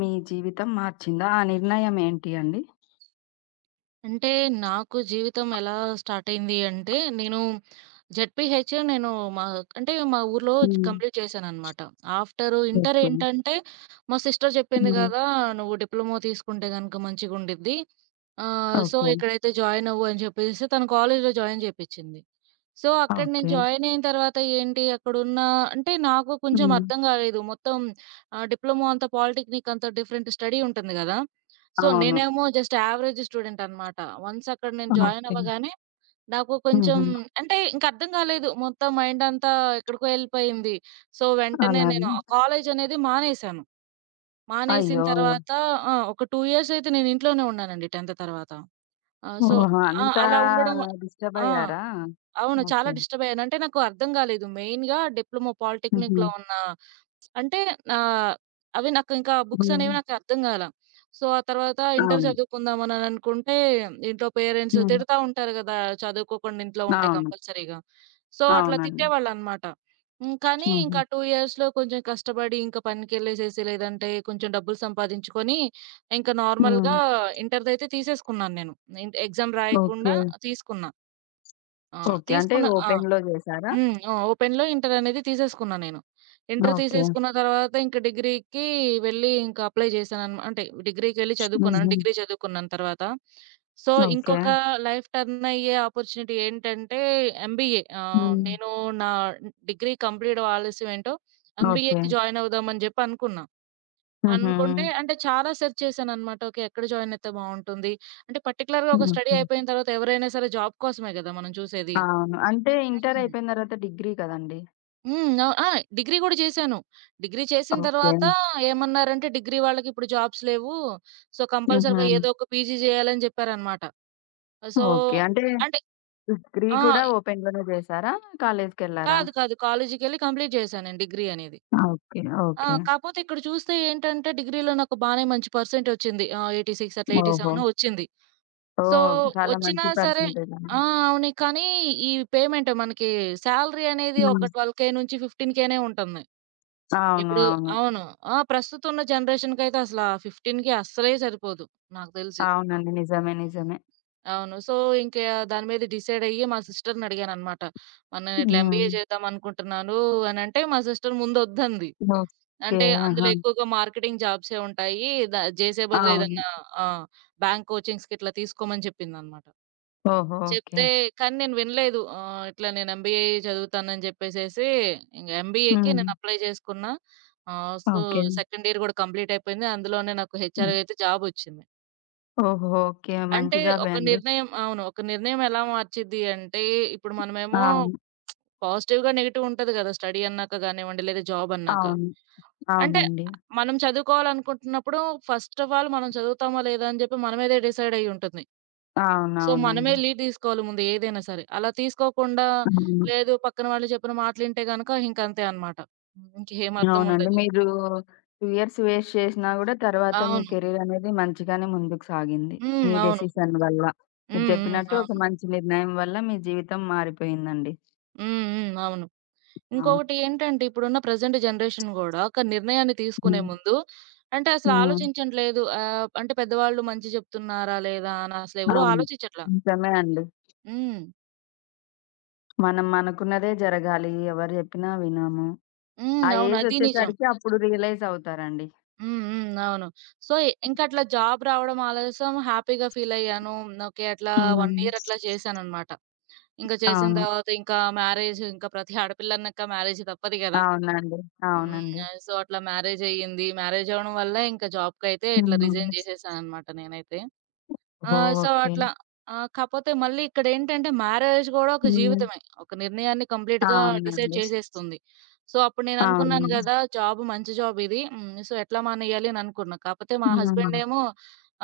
మీ జీవితం మార్చిందా? ఆ నిర్ణయం ఏంటి అండి? అంటే నాకు జీవితం ఎలా స్టార్ట్ అయింది అంటే నేను జెడ్పీహెచ్ మా మా ఊర్లో హ్మ్. కంప్లీట్ చేశాననమాట. After inter okay. ఏంటంటే మా సిస్టర్ చెప్పింది హ్మ్. కదా! "నువ్వు డిప్లొమా తీసుకుంటే గనుక మంచిగుండిద్ది. So okay. ఇక్కడైతే జాయిన్ అవ్వు" అని చెప్పేసేసి తను కాలేజ్‌లో జాయిన్ చేపిచ్చింది. సో, అక్కడ నేను ఓకే. జాయిన్ అయిన తర్వాత ఏంటి అక్కడున్న అంటే నాకు కొంచెం హ్మ్. అర్థం కాలేదు. మొత్తం డిప్లొమా అంతా పాలిటెక్నిక్ అంతా డిఫరెంట్ స్టడీ ఉంటుంది గదా! సో, అవును. నేనేమో జస్ట్ యావరేజ్ స్టూడెంట్ అనమాట. వన్స్ అక్కడ నేను జాయిన్ ఓకే. అవ్వగానే నాకు కొంచెం హుహు. అంటే ఇంక అర్థం కాలేదు. మొత్తం మైండ్ అంతా ఎక్కడికో ఎళ్ళిపోయింది. సో, వెంటనే అలాగా? నేను కాలేజ్ అనేది మానేశాను. మానేసిన అయ్యో! ఓహ్! తర్వాత ఒక 2 ఇయర్స్ అయితే నేను ఇంట్లోనే ఉన్నానండి 10th తర్వాత. ఆహ్, సో ఓహో! ఆ! అంత అలా ఉండడం. డిస్టర్బ్ ఆ! అయ్యారా? అవును. ఓకే. చాలా డిస్టర్బయ్యాను. అంటే నాకు అర్థం గాలేదు. మెయిన్‌గా డిప్లొమా పాలిటెక్నిక్‌లో హుహు. ఉన్న అంటే ఆహ్, అవి నాకు ఇంకా బుక్స్ హ్మ్. అనేవి నాకు అర్థం గాలా. సో, ఆ తర్వాత ఇంటర్ అవును. చదువుకుందాం అని అనుకుంటే ఇంట్లో పేరెంట్స్ హ్మ్. తిడతా ఉంటారు గదా! చదువుకోకుండా ఇంట్లో ఉంటే అవును. కంపల్సరీగా. సో, అట్లా అవునండి. తిట్టేవాళ్ళనమాట. కానీ హుహు. ఇంకా 2 ఇయర్స్‌లో కొంచెం కష్టపడి ఇంకా పనికెళ్ళేసేసి లేదంటే కొంచెం డబ్బులు సంపాదించుకొని ఇంకా హ్మ్. నార్మల్‌గా ఇంటర్‌దైతే తీసేసుకున్నాను నేను. ఎగ్జామ్ రాయకుండా ఓకే. తీసుకున్నా. ఆ! ఓకే. అంటే తీసుకున్న ఆ! ఓపెన్‌లో చేశారా? హ్మ్. ఆ! ఓపెన్‌లో ఇంటర్ అనేది తీసేసుకున్నా నేను. Inter okay. తీసేసుకున్న తర్వాత ఇంక డిగ్రీకి వెళ్ళి ఇంకా అప్లై అంటే డిగ్రీకెళ్ళి చదువుకున్నాను. హుహు. డిగ్రీ చదువుకున్నాను తర్వాత. So, okay. ఇంకొక లైఫ్ టర్న్ అయ్యే ఆపర్చునిటీ ఏంటంటే ఎంబీఏ. హ్మ్. నేను నా డిగ్రీ కంప్లీట్ ఆలస్యం ఏంటో ఓకే. ఎంబీఏకి జాయిన్ అవుదాం అని జెప్పి అనుకున్నా. హుహు. అనుకుంటే అంటే చాలా సెర్చ్ చేశానన్నమాట. ఓకే. ఎక్కడ జాయిన్ అయితే బావుంటుంది? అంటే పర్టిక్యులర్‌గా ఒక స్టడీ ఓకే. అయిపోయిన తర్వాత ఎవరైనా సరే జాబ్ కోసమే గదా! మనం చూసేది. అవును. అంటే ఇంటర్ అయిపోయిన తర్వాత డిగ్రీ కదండీ! హ్మ్. అవ్ ఆ! డిగ్రీ గూడా చేశాను. డిగ్రీ చేసిన ఓకే. తర్వాత ఏమన్నారంటే, "డిగ్రీ వాళ్ళకి ఇప్పుడు జాబ్స్ లేవు. సో, కంపల్సరీగా హుహు. ఏదో ఒక పీజీ జేయాలని" జెప్పారనమాట. So, okay. అంటే అంటే డిగ్రీ ఆ! కూడా ఓపెన్‌లోనే చేశారా? కాలేజ్‌కెళ్లారా? కాదు. కాదు. కాలేజీకెళ్ళి కంప్లీట్ చేశాను నేను డిగ్రీ అనేది. ఓకే. ఓకే. కాపోతే ఇక్కడ చూస్తే ఏంటంటే, డిగ్రీలో నాకు బానే మంచి పర్సెంటొచ్చింది. 86 అట్లా ఓహో! 87 వచ్చింది. సో, ఓహ్! చాలా వచ్చినా మంచి సరే పర్సెంటేజ్ అండి. ఆ! అవును. కానీ, ఈ పేమెంట్ మనకి శాలరీ అనేది ఒక హ్మ్. 12,000 నుంచి 15,000నే ఉంటుంది. అవును. ఇప్పుడు అవును. అవును. ప్రస్తుతం ఉన్న జనరేషన్‌కైతే అసల ఆ 15కి అస్సలే సరిపోదు నాకు తెలిసి. అవునండి. నిజమే. నిజమే. అవును. సో, ఇంకా దాని మీద డిసైడ్ అయ్యి మా సిస్టర్‌ని అడిగాననమాట. నేను ఇట్లా ఎంబీఏ హ్మ్. చేద్దాం అనుకుంటున్నాను" అనంటే మా సిస్టర్ ముందొద్దంది. ఓకే. అంటే అందులో ఆహా! ఎక్కువగా మార్కెటింగ్ జాబ్సే ఉంటాయి. ద చేసే బదులు అవును. ఏదన్నా ఆ! బ్యాంక్ కోచింగ్స్‌కి ఇట్లా తీసుకోమని చెప్పిందనమాట. ఓహో! ఓకే. చెప్తే కానీ నేను వినలేదు. ఇట్లా నేను ఎంబీఏ చదువుతానని జెప్పేసేసి ఇంగ ఎంబీఏకి హ్మ్. నేను అప్లై చేసుకున్నా. ఆహ్, సో, ఓకే. సెకండ్ ఇయర్ గూడా కంప్లీట్ అయిపోయింది. అందులోనే నాకు హ్మ్. హెచ్ఆర్‌గా అయితే జాబొచ్చింది. ఓహో! ఓకే. అంటే మంచి జాబే ఒక అండి. నిర్ణయం అవును. ఒక నిర్ణయం ఎలా మార్చిద్ది అంటే, ఇప్పుడు మనమేమో అవును. పాజిటివ్‌గా, నెగెటివ్ ఉంటది గదా! స్టడీ అన్నాక గానివ్వండి, లేదా జాబ్ అన్నాక. అవును. అంటే అవునండి. మనం చదువుకోవాలనుకుంటున్నప్పుడు ఫస్ట్ ఆఫ్ ఆల్ మనం చదువుతామా లేదా అని జెప్పి మన మీదే డిసైడ్ అయ్యి ఉంటుంది. సో, మనమే అవునవునండి. లీడ్ తీసుకోవాలి ముందు ఏదైనా సరే. అలా తీసుకోకుండా అవును. లేదు పక్కన వాళ్ళు చెప్పిన మాటలింటే గనక ఇంకంతే అన్నమాట. ఇంకేం అర్థం అవునండి. ఉండదు. మీరు 2 ఇయర్స్ వేస్ట్ చేసినా గూడా తర్వాత మీ అవును. కెరీర్ అనేది మంచిగానే ముందుకు సాగింది. హ్మ్. మీ అవును. డెసిషన్ వల్ల. మీరు హ్మ్. హ్మ్. చెప్పినట్టు ఒక అవును. మంచి నిర్ణయం వల్ల మీ జీవితం మారిపోయిందండి. హ్మ్. హ్మ్. అవును. ఇంకొకటి అవును. ఏంటంటే ఇప్పుడున్న ప్రెజెంట్ జనరేషన్ గూడా ఒక నిర్ణయాన్ని తీసుకునే హ్మ్. ముందు అంటే అసలు హ్మ్. ఆలోచించట్లేదు. అంటే పెద్దవాళ్ళు మంచి చెప్తున్నారా లేదా అని అసలెవరు అవును. ఆలోచించట్లా. నిజమే అండి. హ్మ్. మనం అనుకున్నదే జరగాలి. ఎవరు జెప్పినా వినము. ఆ హ్మ్. అవును. ఏజ్ అది నిజం. ఒచ్చేసరికి అప్పుడు రియలైజ్ అవుతారండి. హ్మ్. హ్మ్. అవును. సో, ఇంక అట్లా జాబ్ రావడం ఆలస్యం హ్యాపీగా ఫీల్ అయ్యాను. ఓకే. అట్లా 1 హ్మ్. ఇయర్ అట్లా చేశాననమాట. ఇంక చేసిన అవును. తర్వాత ఇంకా మ్యారేజ్ ఇంకా ప్రతి ఆడపిల్లన్నాక మ్యారేజ్ తప్పదు గదా! అవునండి. హ్మ్. అవునండి. సో, అట్లా మ్యారేజ్ అయ్యింది. మ్యారేజ్ అవ్వడం వల్ల ఇంకా జాబ్‌కైతే ఇట్లా హ్మ్. రిజైన్ చేసేసాననమాట నేనైతే. ఆ! ఓహ్! So, okay. అట్లా. కాపోతే మళ్ళీ ఇక్కడేంటంటే మ్యారేజ్ గూడా ఒక హ్మ్. జీవితమే. ఒక నిర్ణయాన్ని కంప్లీట్‌గా డిసైడ్ అవునండి. చేసేస్తుంది. సో, అప్పుడు నేననుకున్నాను అవును. గదా! జాబ్ మంచి జాబ్ ఇది. హ్మ్. సో, ఎట్లా మానేయాలి అని అనుకున్నా. కాపోతే మా హ్మ్. హస్బెండేమో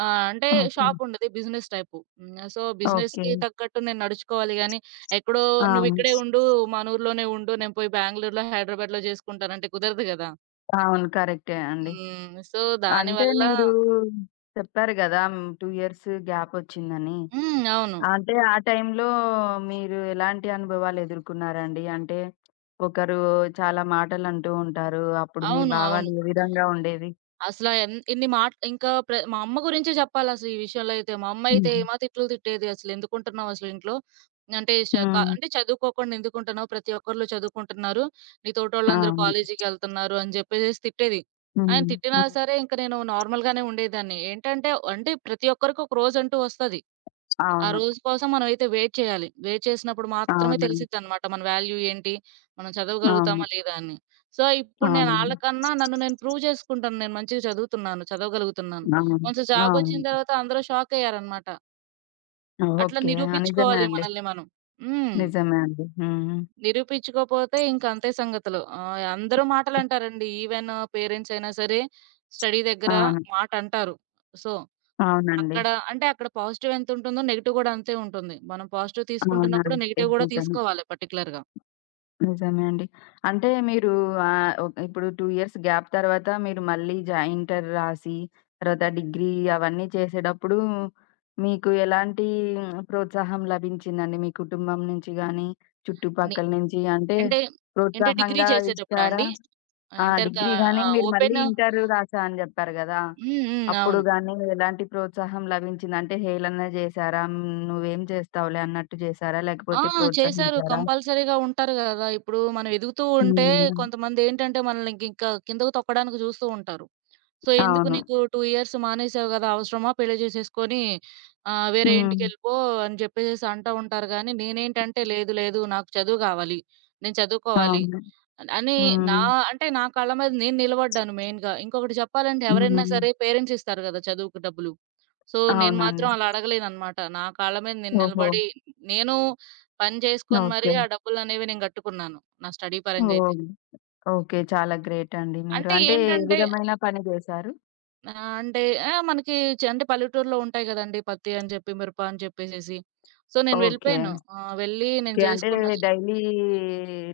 ఆహ్, అంటే ఓకే. షాప్ ఉండేది బిజినెస్ టైపు. హ్మ్. So, okay. బిజినెస్‌కి తగ్గట్టు నేను నడుచుకోవాలి గానీ, ఎక్కడో ఆ! "నువ్విక్కడే స్ ఉండు, మన ఊర్లోనే ఉండు. నేను పోయి బెంగుళూరులో, హైదరాబాద్‌లో జేసుకుంటాను" అంటే కుదరదు గదా! అవును. కరెక్టే అండి. హ్మ్. సో, అంటే దానివల్ల మీరు చెప్పారు గదా! హ్మ్. 2 ఇయర్స్ గ్యాపొచ్చిందని. హ్మ్. అవును. అంటే ఆ టైంలో మీరు ఎలాంటి అనుభవాలు ఎదుర్కొన్నారండి? అంటే ఒకరు చాలా మాటలంటూ ఉంటారు. అప్పుడు మీ అవును. అవును. భావాలు ఏ విధంగా ఉండేవి? అసల ఎన్ ఎన్ని మాట్ ఇంకా ప్ర మా అమ్మ గురించే జెప్పాలసలు ఈ విషయంలో అయితే. మా అమ్మయితే హ్మ్. ఏమా తిట్లు తిట్టేది. "అసలెందుకుంటున్నావు అసలు ఇంట్లో? అంటే ష క హ్మ్. అంటే చదువుకోకుండా ఎందుకుంటున్నావు? ప్రతి ఒక్కళ్ళు చదువుకుంటున్నారు. నీ తోటోళ్ళందరూ అవును. కాలేజీకెళ్తున్నారు" అని జెప్పేసేసి తిట్టేది. ఆయన హ్మ్. తిట్టినా హ్మ్. సరే ఇంక నేను నార్మల్‌గానే ఉండేదాన్ని. ఏంటంటే అంటే ప్రతి ఒక్కరికి ఒక రోజంటూ వస్తది. ఆ అవును. రోజు కోసం మనమైతే వెయిట్ చేయాలి. వెయిట్ చేసినప్పుడు మాత్రమే అవునండి. తెలిసిద్దనమాట. మన వాల్యూ ఏంటి? మనం చదవగలుగుతామా? అవును. లేదా? అని. సో, ఇప్పుడు నేను అవునండి. ఆళ్ళకన్నా నన్ను నేను ప్రూవ్ చేసుకుంటాను. నేను మంచిగా చదువుతున్నాను. చదవగలుగుతున్నాను. అవును. వన్స్ జాబొచ్చిన అవును. తర్వాత అందరూ షాకయ్యారనమాట. అట్లా ఓకే. ఆ! నిజమే నిరూపించుకోవాలి అండి. మనల్ని మనం. హ్మ్. నిజమే అండి. హ్మ్. నిరూపించుకోపోతే ఇంక అంతే సంగతులు. అందరూ మాటలంటారండి. ఈవెన్ పేరెంట్స్ అయినా సరే స్టడీ దగ్గర అవును. మాటంటారు. సో అవునండి. అక్కడ అంటే అక్కడ పాజిటివ్ ఎంతుంటుందో నెగెటివ్ గూడా అంతే ఉంటుంది. మనం పాజిటివ్ తీసుకుంటున్నప్పుడు అవునండి. నెగెటివ్ గూడా నిజమే. తీసుకోవాలి పర్టిక్యులర్‌గా. నిజమే అండి. అంటే మీరు ఆహ్, ఒ ఇప్పుడు 2 ఇయర్స్ గ్యాప్ తర్వాత మీరు మళ్ళీ జా ఇంటర్ రాసి, తర్వాత డిగ్రీ అవన్నీ చేసేటప్పుడు మీకు ఎలాంటి ప్రోత్సాహం లభించిందండి? మీ కుటుంబం నుంచి గాని, ని చుట్టుపక్కల నుంచి అంటే అంటే అంటే డిగ్రీ ప్రోత్సాహంగా చేసేటప్పుడా ఇచ్చారా? అండి? ఆ! ఇంటర్ కా డిగ్రీ గానీ ఆ! మీరు మళ్ళీ ఓపెన్ ఇంటరు రాశా అని జెప్పారు గదా! హ్మ్. హ్మ్. అప్పుడు అవును. గానీ ఎలాంటి ప్రోత్సాహం లభించింది? అంటే హేళన జేశారా? హ్మ్. నువ్వేం చేస్తావులే అన్నట్టు జేశారా? ఆ! లేకపోతే చేశారు. ప్రోత్సహించారా? కంపల్సరీగా ఉంటారు గదా! ఇప్పుడు మనం ఎదుగుతూ ఉంటే హ్మ్. కొంతమందేంటంటే మనల్ని గింకా కిందకు తొక్కడానికి జూస్తూ ఉంటారు. సో, ఎందుకు అవును. నీకు 2 ఇయర్స్ మానేసావు గదా! అవసరమా పెళ్లి జేసేసుకొని వేరే హ్మ్. ఇంటికెళ్ళిపో అని జెప్పేసేసి అంటా ఉంటారు గానీ నేనేంటంటే లేదు లేదు నాకు చదువు గావాలి. నేను చదువుకోవాలి. అవును. అని నా హ్మ్. నా కాళ్ళ మీద నేను నిలబడ్డాను మెయిన్‌గా. ఇంకొకటి చెప్పాలంటే ఎవరైనా హ్మ్. సరే పేరెంట్స్ ఇస్తారు గదా! చదువుకు డబ్బులు. సో, నేను అవునండి. మాత్రం అలా అడగలేదనమాట. నా కాళ్ళ మీద నేను ఓహో! నిలబడి నేను పని చేసుకొని మరీ ఓకే. ఆ డబ్బులనేవి నేను గట్టుకున్నాను. నా స్టడీ పరంగా అయితే. ఓహ్! ఓకే. చాలా గ్రేట్ అండి మీరు. అంటే అంటే ఏ ఏంటంటే విధమైన పని జేశారు? ఆహ్, అంటే ఆ! మనకి అంటే పల్లెటూరులో ఉంటాయి గదండీ! పత్తి అని చెప్పి, మిరప అని చెప్పేసేసి. సో, నేను ఓకే. వెళ్ళిపోయాను. వెళ్ళి నేను ఓకే. అంటే చేసుకున్న డైలీ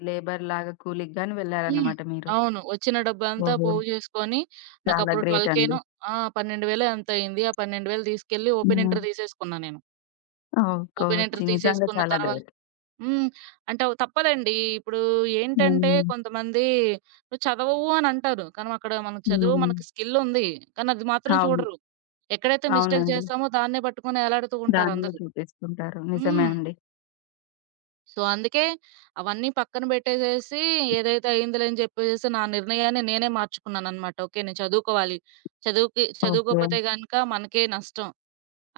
లేబర్‌లాగా కూలికి గాని హ్మ్. వెళ్లారన్నమాట మీరు. అవును. వచ్చిన డబ్బంతా ఓహో! పోగు జేసుకొని, చాలా నాకప్పుడు గ్రేట్ అండి. 12,000నో 12,000 ఎంతో అయింది. ఆ 12,000 తీసుకెళ్ళి ఓపెన్ హ్మ్. ఇంటర్ తీసేసుకున్నా నేను. ఓహ్! ఓపెన్ ఇంటర్ నిజంగా తీసేసుకున్న చాలా తర్వా గ్రేట్. హ్మ్. అంటే అవి తప్పదండి. ఇప్పుడు ఏంటంటే హ్మ్. కొంతమంది "నువ్వు చదవవు" అని అంటారు. కానీ అక్కడ హ్మ్. మనకు స్కిల్ ఉంది. కానీ అది మాత్రం అవును. చూడరు. ఎక్కడైతే మిస్టేక్ అవునండి. జేస్తామో దాన్నే పట్టుకొని ఎలాడుతూ దానిలో ఉంటారందరూ. చూపిస్తుంటారు. నిజమే హ్మ్. అండి. సో, అందుకే అవన్నీ పక్కన పెట్టేసేసి ఏదైతే అయిందిలే అని చెప్పేసేసి నా నిర్ణయాన్ని నేనే మార్చుకున్నాననమాట. ఓకే. నేను చదువుకోవాలి. ఓకే. చదువుకోకపోతే గనక మనకే నష్టం.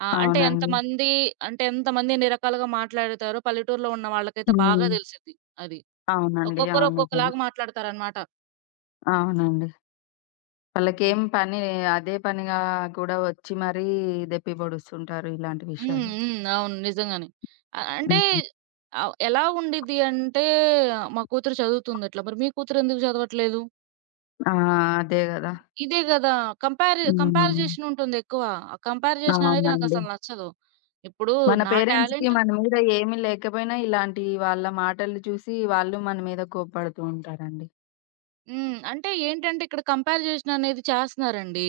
అంటే అవునండి. ఎంతమంది అంటే ఎంతమంది ఎన్ని రకాలుగా మాట్లాడతారో పల్లెటూరులో ఉన్న వాళ్ళకైతే హ్మ్. బాగా తెలిసిద్ది అది. అవునండి. ఒక్కొక్కరు అవును. నిజమే. ఒక్కొక్కలాగా మాట్లాడతారనమాట. అవునండి. హ్మ్. వాళ్ళకేం పని అదే పనిగా కూడా వచ్చి మరీ దెప్పిపొడుస్తుంటారు ఇలాంటి హ్మ్. విషయాలు. హ్మ్. అవును. నిజంగానే. అ అంటే హ్మ్. ఎలా ఉండిద్ది అంటే మా కూతురు చదువుతుంది అట్లా. మరి మీ కూతురు ఎందుకు చదవట్లేదు? ఆ! అదే గదా! ఇదే గదా! కంపేర్ కంపేర్ హ్మ్. జేషన్ ఉంటుందెక్కువ. ఆ కంపేర్ జేషన్ అనేది అవునండి. నాకసలు నచ్చదు. ఇప్పుడు మన నా పేరెంట్స్‌కి టాలెంట్ మన మీద ఏమి లేకపోయినా ఇలాంటి వాళ్ళ మాటలు చూసి వాళ్ళు మన మీద కోప్పడుతూ ఉంటారండి. హ్మ్. అంటే ఏంటంటే ఇక్కడ కంపేర్ జేషన్ అనేది చేస్తన్నారండి.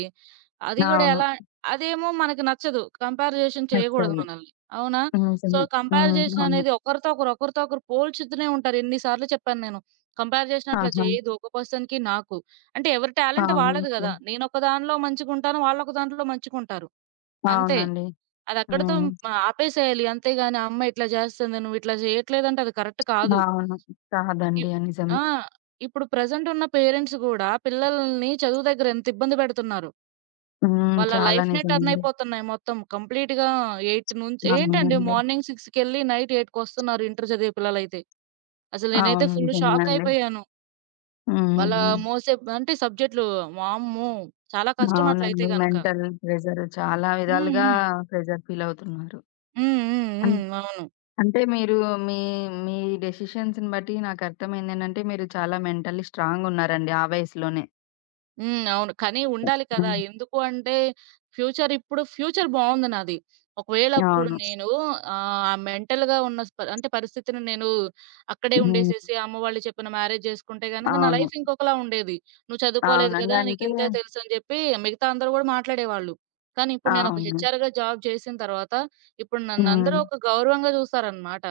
అది గూడా అవును. ఎలా అదేమో మనకు నచ్చదు. కంపేర్ జేషన్ చేయగూడదు నచ్చదు. మనల్ని. అవునా? హ్మ్. సో, నిజమే. కంపేర్ హ్మ్. జేషన్ అవును. అనేది ఒకరితో ఒకరు పోల్చుతూనే ఉంటారు. ఎన్ని సార్లు చెప్పాను నేను. కంపేర్ జేషన్ అట్లా ఆహా! చేయదు. ఒక పర్సన్‌కి నాకు. అంటే ఎవరి టాలెంట్ అవును. వాళ్ళది ఓకే. గదా! నేనొక దానిలో మంచిగుంటాను. వాళ్ళొక దాంట్లో మంచిగుంటారు. అంతే. అవునండి. అదక్కడితో హ్మ్. ఆపేసేయాలి. అంతేగాని ఆ అమ్మాయి ఇట్లా జేస్తుంది, నువ్విట్లా జేయట్లేదంటే అది కరెక్ట్ కాదు. అవును. ఇ కాదండి. ఆ! నిజమే. ఆ! ఇప్పుడు ప్రెజెంట్ ఉన్న పేరెంట్స్ గూడా పిల్లల్ని చదువు దగ్గర ఎంత ఇబ్బంది పెడుతున్నారు. హ్మ్. వాళ్ళ చాలా లైఫ్‌నే టర్న్ నిజమండి. అయిపోతున్నాయి మొత్తం. కంప్లీట్‌గా 8 నుంచి ఏంటండి అవునండి. మార్నింగ్ 6కెళ్ళి నైట్ 8కొస్తున్నారు ఇంటర్ చదివే పిల్లలైతే. అసలు నేనైతే అవును. ఫుల్ నిజమే షాక్ అండి. అయిపోయాను. హ్మ్. వాళ్ళ హ్మ్. మోసే అంటే సబ్జెక్ట్‌లు వామ్మో! చాలా కష్టం అట్లయితే అవునండి. గనక. మెంటల్ ప్రెషర్ చాలా హ్మ్. విధాలుగా హ్మ్. ప్రెషర్ ఫీల్ అవుతున్నారు. హ్మ్. హ్మ్. అన్ హ్మ్. అవును. అంటే మీరు మీ మీ డెసిషన్స్‌ని బట్టి నాకర్థమైందేంటంటే మీరు చాలా మెంటల్లీ స్ట్రాంగ్ ఉన్నారండి ఆ వయసులోనే. హ్మ్. అవును. కానీ ఉండాలి కదా! హ్మ్. ఎందుకు అంటే ఫ్యూచర్ బావుంది నాది. ఒకవేళ అప్పుడు అవును. నేను మెంటల్‌గా ఉన్న అంటే పరిస్థితిని నేను అక్కడే హ్మ్. ఉండేసేసి అమ్మ వాళ్ళు చెప్పిన మ్యారేజ్ చేసుకుంటే గనుక నా అవును. లైఫ్ ఇంకొకలా ఉండేది. "నువ్వు చదువుకోలేదు అవునండి. కదా! అంటే నీకింతే తెలుసు" అని చెప్పి మిగతా అందరూ గూడా మాట్లాడేవాళ్ళు. కానీ ఇప్పుడు నేనొక అవును. హెచ్ఆర్‌గా జాబ్ చేసిన తర్వాత ఇప్పుడు నన్నందరూ హ్మ్. ఒక గౌరవంగా చూస్తారనమాట.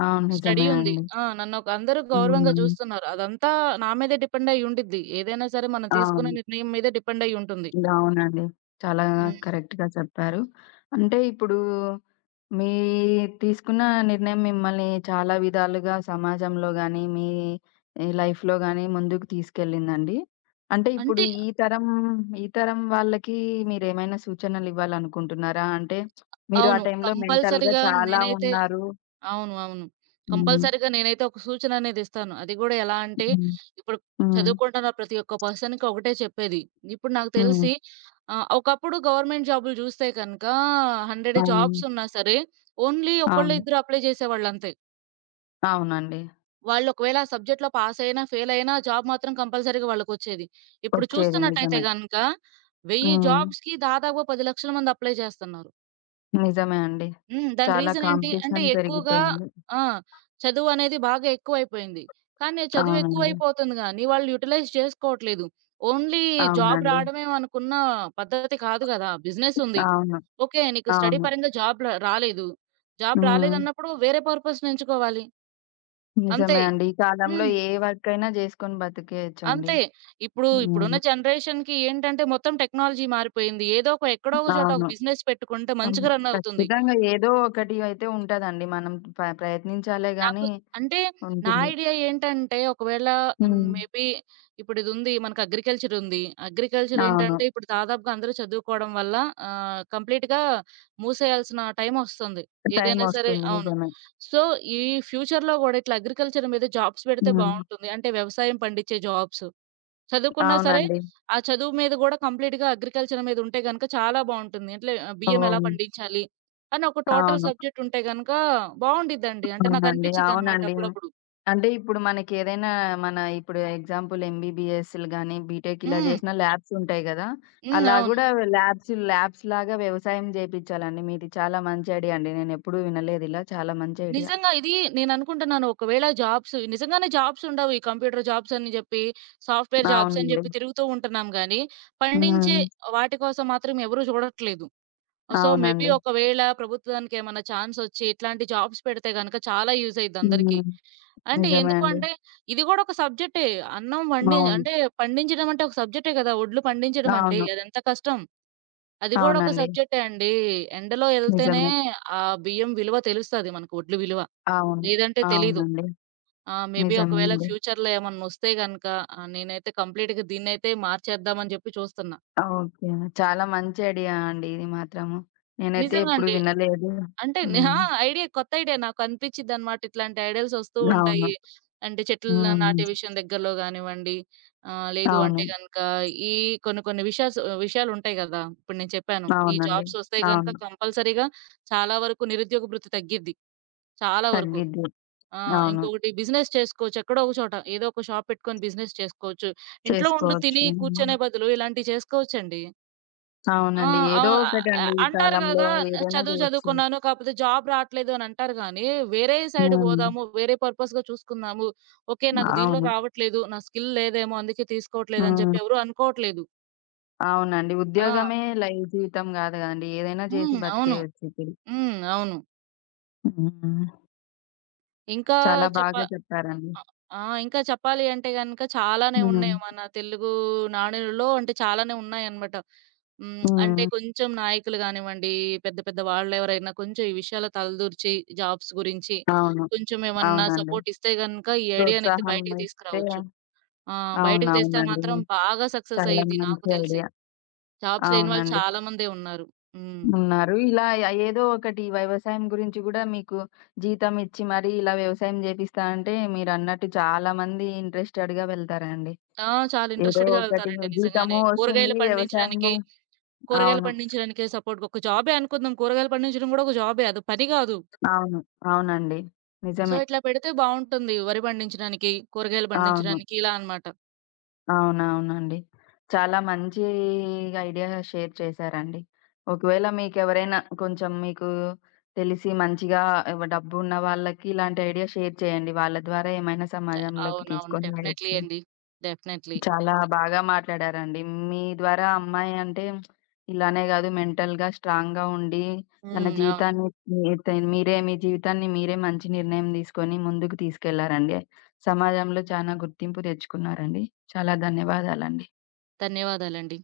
అవును. స్టడీ నిజమే ఉంది. అండి. నన్నొక అందరూ గౌరవంగా హ్మ్. చూస్తున్నారు. అదంతా నా మీదే డిపెండ్ అయ్యి ఉండిద్ది. ఏదైనా సరే మనం తీసుకునే అవును. నిర్ణయం మీదే డిపెండ్ అయ్యి ఉంటుంది. అవునండి. చాలా హ్మ్. కరెక్ట్‌గా చెప్పారు. అంటే ఇప్పుడు మీ తీసుకున్న నిర్ణయం మిమ్మల్ని చాలా విధాలుగా సమాజంలో గాని, మీ ఈ లైఫ్‌లో గాని ముందుకు తీసుకెళ్ళిందండి. అంటే ఇప్పుడు అంటే ఈ తరం వాళ్ళకి మీరేమైనా సూచనలివ్వాలనుకుంటున్నారా? అంటే మీరు ఆ అవును. టైంలో మెంటల్‌గా కంపల్సరీగా చాలా నేనైతే ఉన్నారు. అవును. అవును. హ్మ్. కంపల్సరీగా నేనైతే ఒక సూచన అనేది ఇస్తాను. అది గూడా ఎలా అంటే, హ్మ్. ఇప్పుడు హ్మ్. చదువుకుంటున్న ప్రతి ఒక్క పర్సన్‌కి ఒకటే చెప్పేది. ఇప్పుడు నాకు హ్మ్. తెలిసి ఒకప్పుడు గవర్నమెంట్ జాబులు చూస్తే కనుక 100 అవును. జాబ్స్ ఉన్నా సరే, ఓన్లీ ఒకళ్ళో అవును. ఇద్దరు అప్లై చేసేవాళ్ళంతే. అవునండి. వాళ్ళు ఒకవేళ ఆ సబ్జెక్ట్‌లో పాస్ అయినా, ఫెయిల్ అయినా జాబ్ మాత్రం కంపల్సరీగా వాళ్ళకొచ్చేది. ఇప్పుడు వచ్చేది చూస్తున్నట్టయితే నిజమే. గనక 1000 హ్మ్. జాబ్స్‌కి దాదాపుగా 10,00,000 మంది అప్లై చేస్తున్నారు. నిజమే అండి. హ్మ్. దాని చాలా రీజన్ ఏంటి అంటే కాంపిటీషన్ ఎక్కువగా పెరిగిపోయింది. ఆ! చదువు అనేది బాగా ఎక్కువైపోయింది. కానీ ఆ చదువు అవునండి. ఎక్కువైపోతుంది గానీ వాళ్ళు యుటిలైజ్ చేసుకోవట్లేదు. ఓన్లీ జాబ్ అవునండి. రావడమే మనకున్న పద్ధతి కాదు గదా! బిజినెస్ ఉంది. అవును. ఓకే. నీకు స్టడీ అవును. పరంగా జాబ్ రాలేదు. జాబ్ హ్మ్. రాలేదన్నప్పుడు వేరే పర్పస్‌ని ఎంచుకోవాలి. అంతే. నిజమే అండి. ఈ కాలంలో హ్మ్. ఏ వర్క్ అయినా చేసుకొని బతికేయొచ్చండి. అంతే. ఇప్పుడున్న హ్మ్. జనరేషన్‌కి ఏంటంటే మొత్తం టెక్నాలజీ మారిపోయింది. ఏదో ఒక ఎక్కడో ఒక చోట ఒక అవును. బిజినెస్ పెట్టుకుంటే హ్మ్. మంచిగా రన్ అవుతుంది. ఖచ్చితంగా ఏదో ఒకటి అయితే ఉంటదండి. మనం ప్రయత్నించాలే నాకు గాని అంటే నా ఉంటుంది. ఐడియా ఏంటంటే ఒకవేళ హ్మ్, హ్మ్. మేబీ ఇప్పుడు ఇదుంది మనకు అగ్రికల్చర్ ఉంది. అగ్రికల్చర్ అవును. ఏంటంటే ఇప్పుడు దాదాపుగా అందరూ చదువుకోవడం వల్ల కంప్లీట్‌గా మూసేయాల్సిన టైం ఒస్తుంది. ఏదైనా సరే టైమొస్తుంది. అవును. నిజమే. సో, ఈ ఫ్యూచర్‌లో గూడా ఇట్లా అగ్రికల్చర్ మీద జాబ్స్ పెడితే హ్మ్. బావుంటుంది. అంటే వ్యవసాయం పండించే జాబ్స్. చదువుకున్నా సరే, అవునండి. ఆ చదువు మీద గూడా కంప్లీట్‌గా అగ్రికల్చర్ మీద ఉంటే గనక చాలా బావుంటుంది. అంటే ఆ, బియ్యం ఎలా ఓహ్! పండించాలి, అని ఒక టోటల్ అవును. సబ్జెక్ట్ ఉంటే గనక బావుండిద్దండి. అంటే అవునండి. నాకనిపిచ్చిద్దనమాట అవునండి. అప్పుడప్పుడు. అంటే ఇప్పుడు మనకేదైనా మన ఇప్పుడు ఎగ్జాంపుల్ ఎంబీబీఎస్‌లు గాని, బీటెక్ ఇలా హ్మ్. చేసిన ల్యాబ్స్ ఉంటాయి గదా! హ్మ్. అలా అవును. గూడా ల్యాబ్స్ లాగా వ్యవసాయం జేపిచ్చాలండి. మీది చాలా మంచి ఐడియా అండి. నేనెప్పుడూ వినలేదు ఇలా. చాలా మంచి ఐడియా. నిజంగా ఇది నేననుకుంటున్నాను ఒకవేళ జాబ్స్ ఉండవు. ఈ కంప్యూటర్ జాబ్స్ అని జెప్పి, సాఫ్ట్‌వేర్ జాబ్స్ అని అవునండి. జెప్పి తిరుగుతూ ఉంటున్నాం గానీ, పండించే హ్మ్. వాటి కోసం మాత్రం ఎవరు జూడట్లేదు. సో, మేబీ అవునండి. ఒకవేళ ప్రభుత్వానికేమన్నా ఛాన్స్ ఒచ్చి ఇట్లాంటి జాబ్స్ పెడితే గనక చాలా యూజ్ అయ్యిద్ది అందరికి. హ్మ్. అంటే నిజమే ఎందుకు అండి. అంటే, ఇది గూడా ఒక సబ్జెక్టే. అన్నం వండి అవును. అంటే పండించడం అంటే ఒక సబ్జెక్టే గదా! ఒడ్లు పండించడం అంటే అవును. అదెంత కష్టం. అది గూడా ఒక అవునండి. సబ్జెక్టే అండి. ఎండలో ఎళ్తేనే నిజమే. ఆ బియ్యం విలువ తెలుస్తది మనకు ఒడ్లు విలువ. అవును. లేదంటే తెలీదు. అవునండి. మేబీ నిజమే ఒకవేళ అండి. ఫ్యూచర్‌లో ఏమన్నొస్తే గనక నేనైతే కంప్లీట్‌గా దీన్నైతే మార్చేద్దామని జెప్పి చూస్తున్నా. ఓకే. చాలా మంచి ఐడియా అండి ఇది మాత్రము. నేనైతే నిజంగా ఎప్పుడు అండి. వినలేదు. అంటే హ్మ్. నెహా! కొత్త ఐడియా నాకు అనిపిచ్చిద్దనమాట. ఇట్లాంటి ఐడియా‌ల్స్ ఒస్తూ అవును. ఉంటాయి. అంటే చెట్లు నాటే హ్మ్. విషయం దగ్గరలో గానివ్వండి, లేదు అవును. అంటే గనక ఈ కొన్ని కొన్ని విషయాలుంటాయి గదా! ఇప్పుడు నేను చెప్పాను. ఈ అవునండి. జాబ్స్ ఒస్తే గనక అవును. కంపల్సరీగా చాలా వరకు నిరుద్యోగ భృతి తగ్గిద్ది. చాలా వరకు. తగ్గిద్ది. ఆ! అవును. ఇంకొకటి బిజినెస్ చేసుకోవచ్చు. ఎక్కడో ఒక చోట. ఏదో ఒక షాప్ పెట్టుకొని బిజినెస్ చేసుకోవచ్చు. ఇంట్లో ఉంటూ చేసుకోవచ్చు. తిని హ్మ్. కూర్చునే బదులు ఇలాంటివి చేసుకోవచ్చండి. ఆ! అవునండి. అవ్ ఏదో ఆహ్, ఆహ్, ఒకటండి ఈ అంటారు కాలంలో గదా! ఏదైనా చదువు జేయొచ్చు. చదువుకున్నాను. కాపోతే జాబ్ రాట్లేదు అని అంటారు గానీ, వేరే సైడ్ హ్మ్. బోదాము, వేరే పర్పస్‌గా చూసుకుందాము. ఓకే. నాకు దీనిలో అవును. రావట్లేదు. నా స్కిల్ లేదేమో అందుకే తీసుకోవట్లేదు అని హ్మ్. జెప్పి ఎవరు అనుకోవట్లేదు. అవునండి. ఆ! ఉద్యోగమే లైవ్ జీవితం గాదు గదండీ. ఏదైనా చేసి హ్మ్. అవును. బతికేయొచ్చు ఇప్పుడు. హ్మ్. అవును. హ్మ్. ఇంకా చాలా చెప్ప బాగా చెప్పారండి. అ ఆ! ఇంకా చెప్పాలి అంటే గనక చాలానే హ్మ్. ఉన్నాయి. మన తెలుగు నానులలో అంటే చాలానే ఉన్నాయన్నమాట. హ్మ్. అంటే హ్మ్. కొంచెం నాయకులు గానివ్వండి, పెద్ద పెద్ద వాళ్ళెవరైనా కొంచెం ఈ విషయాల్లో తలదూర్చి జాబ్స్ గురించి అవును. కొంచెం ఏమన్నా అవునండి. సపోర్ట్ ఇస్తే గనక ఈ ఐడియానైతే ప్రోత్సాహం బయటికి ఇస్తే తీసుకురావచ్చు. ఆ! బయటకి తెస్తే అవునవునండి. మాత్రం బాగా సక్సెస్ చాలా అయ్యిద్ది నాకు మంచి తెలిసి. ఐడియా. జాబ్స్ లేని వాళ్ళు అవునండి. చాలా మందే ఉన్నారు. హ్మ్. ఉన్నారు. ఇలా ఏదో ఒకటి వ్యవసాయం గురించి గూడా మీకు జీతం ఇచ్చి మరీ ఇలా వ్యవసాయం జేపిస్తా అంటే మీరన్నట్టు చాలా మంది ఇంట్రెస్టెడ్‌గా వెళ్తారండి. ఆ! చాలా ఏదో ఇంట్రెస్టెడ్‌గా ఒకటి వెళ్తారండి నిజంగానే. జీతము కూరగాయలు వస్తుంది. పండించడానికి వ్యవసాయము కూరగాయలు అవును. పండించడానికే సపోర్ట్‌గా ఒక జాబే అనుకుందాం. కూరగాయలు పండించడం గూడా ఒక జాబే. అది పని గాదు. అవును. అవునండి. సో, నిజమే. ఇట్లా పెడితే బావుంటుంది. వరి పండించడానికి, కూరగాయలు అవును. పండించడానికి ఇలా అనమాట. అవునవునండి. చాలా మంచి ఐడియా షేర్ చేశారండి. ఒకవేళ మీకెవరైనా కొంచెం మీకు తెలిసి మంచిగా డబ్బున్న వాళ్ళకి ఇలాంటి ఐడియా షేర్ చేయండి. వాళ్ళ ద్వారా ఏమైనా సమాజంలోకి అవునవును. తీసుకొని డెఫినైట్‌లీ రావచ్చు. అండి. డెఫినైట్‌లీ. చాలా బాగా మాట్లాడారండి. మీ ద్వారా అమ్మాయి అంటే ఇలానే గాదు మెంటల్‌గా స్ట్రాంగ్‌గా ఉండి తన హ్మ్. అవును. జీవితాన్ని మీతై మీరే మీ జీవితాన్ని మీరే మంచి నిర్ణయం తీసుకొని ముందుకు తీసుకెళ్లారండి. సమాజంలో చానా గుర్తింపు తెచ్చుకున్నారండి. చాలా ధన్యవాదాలండి. ధన్యవాదాలండి.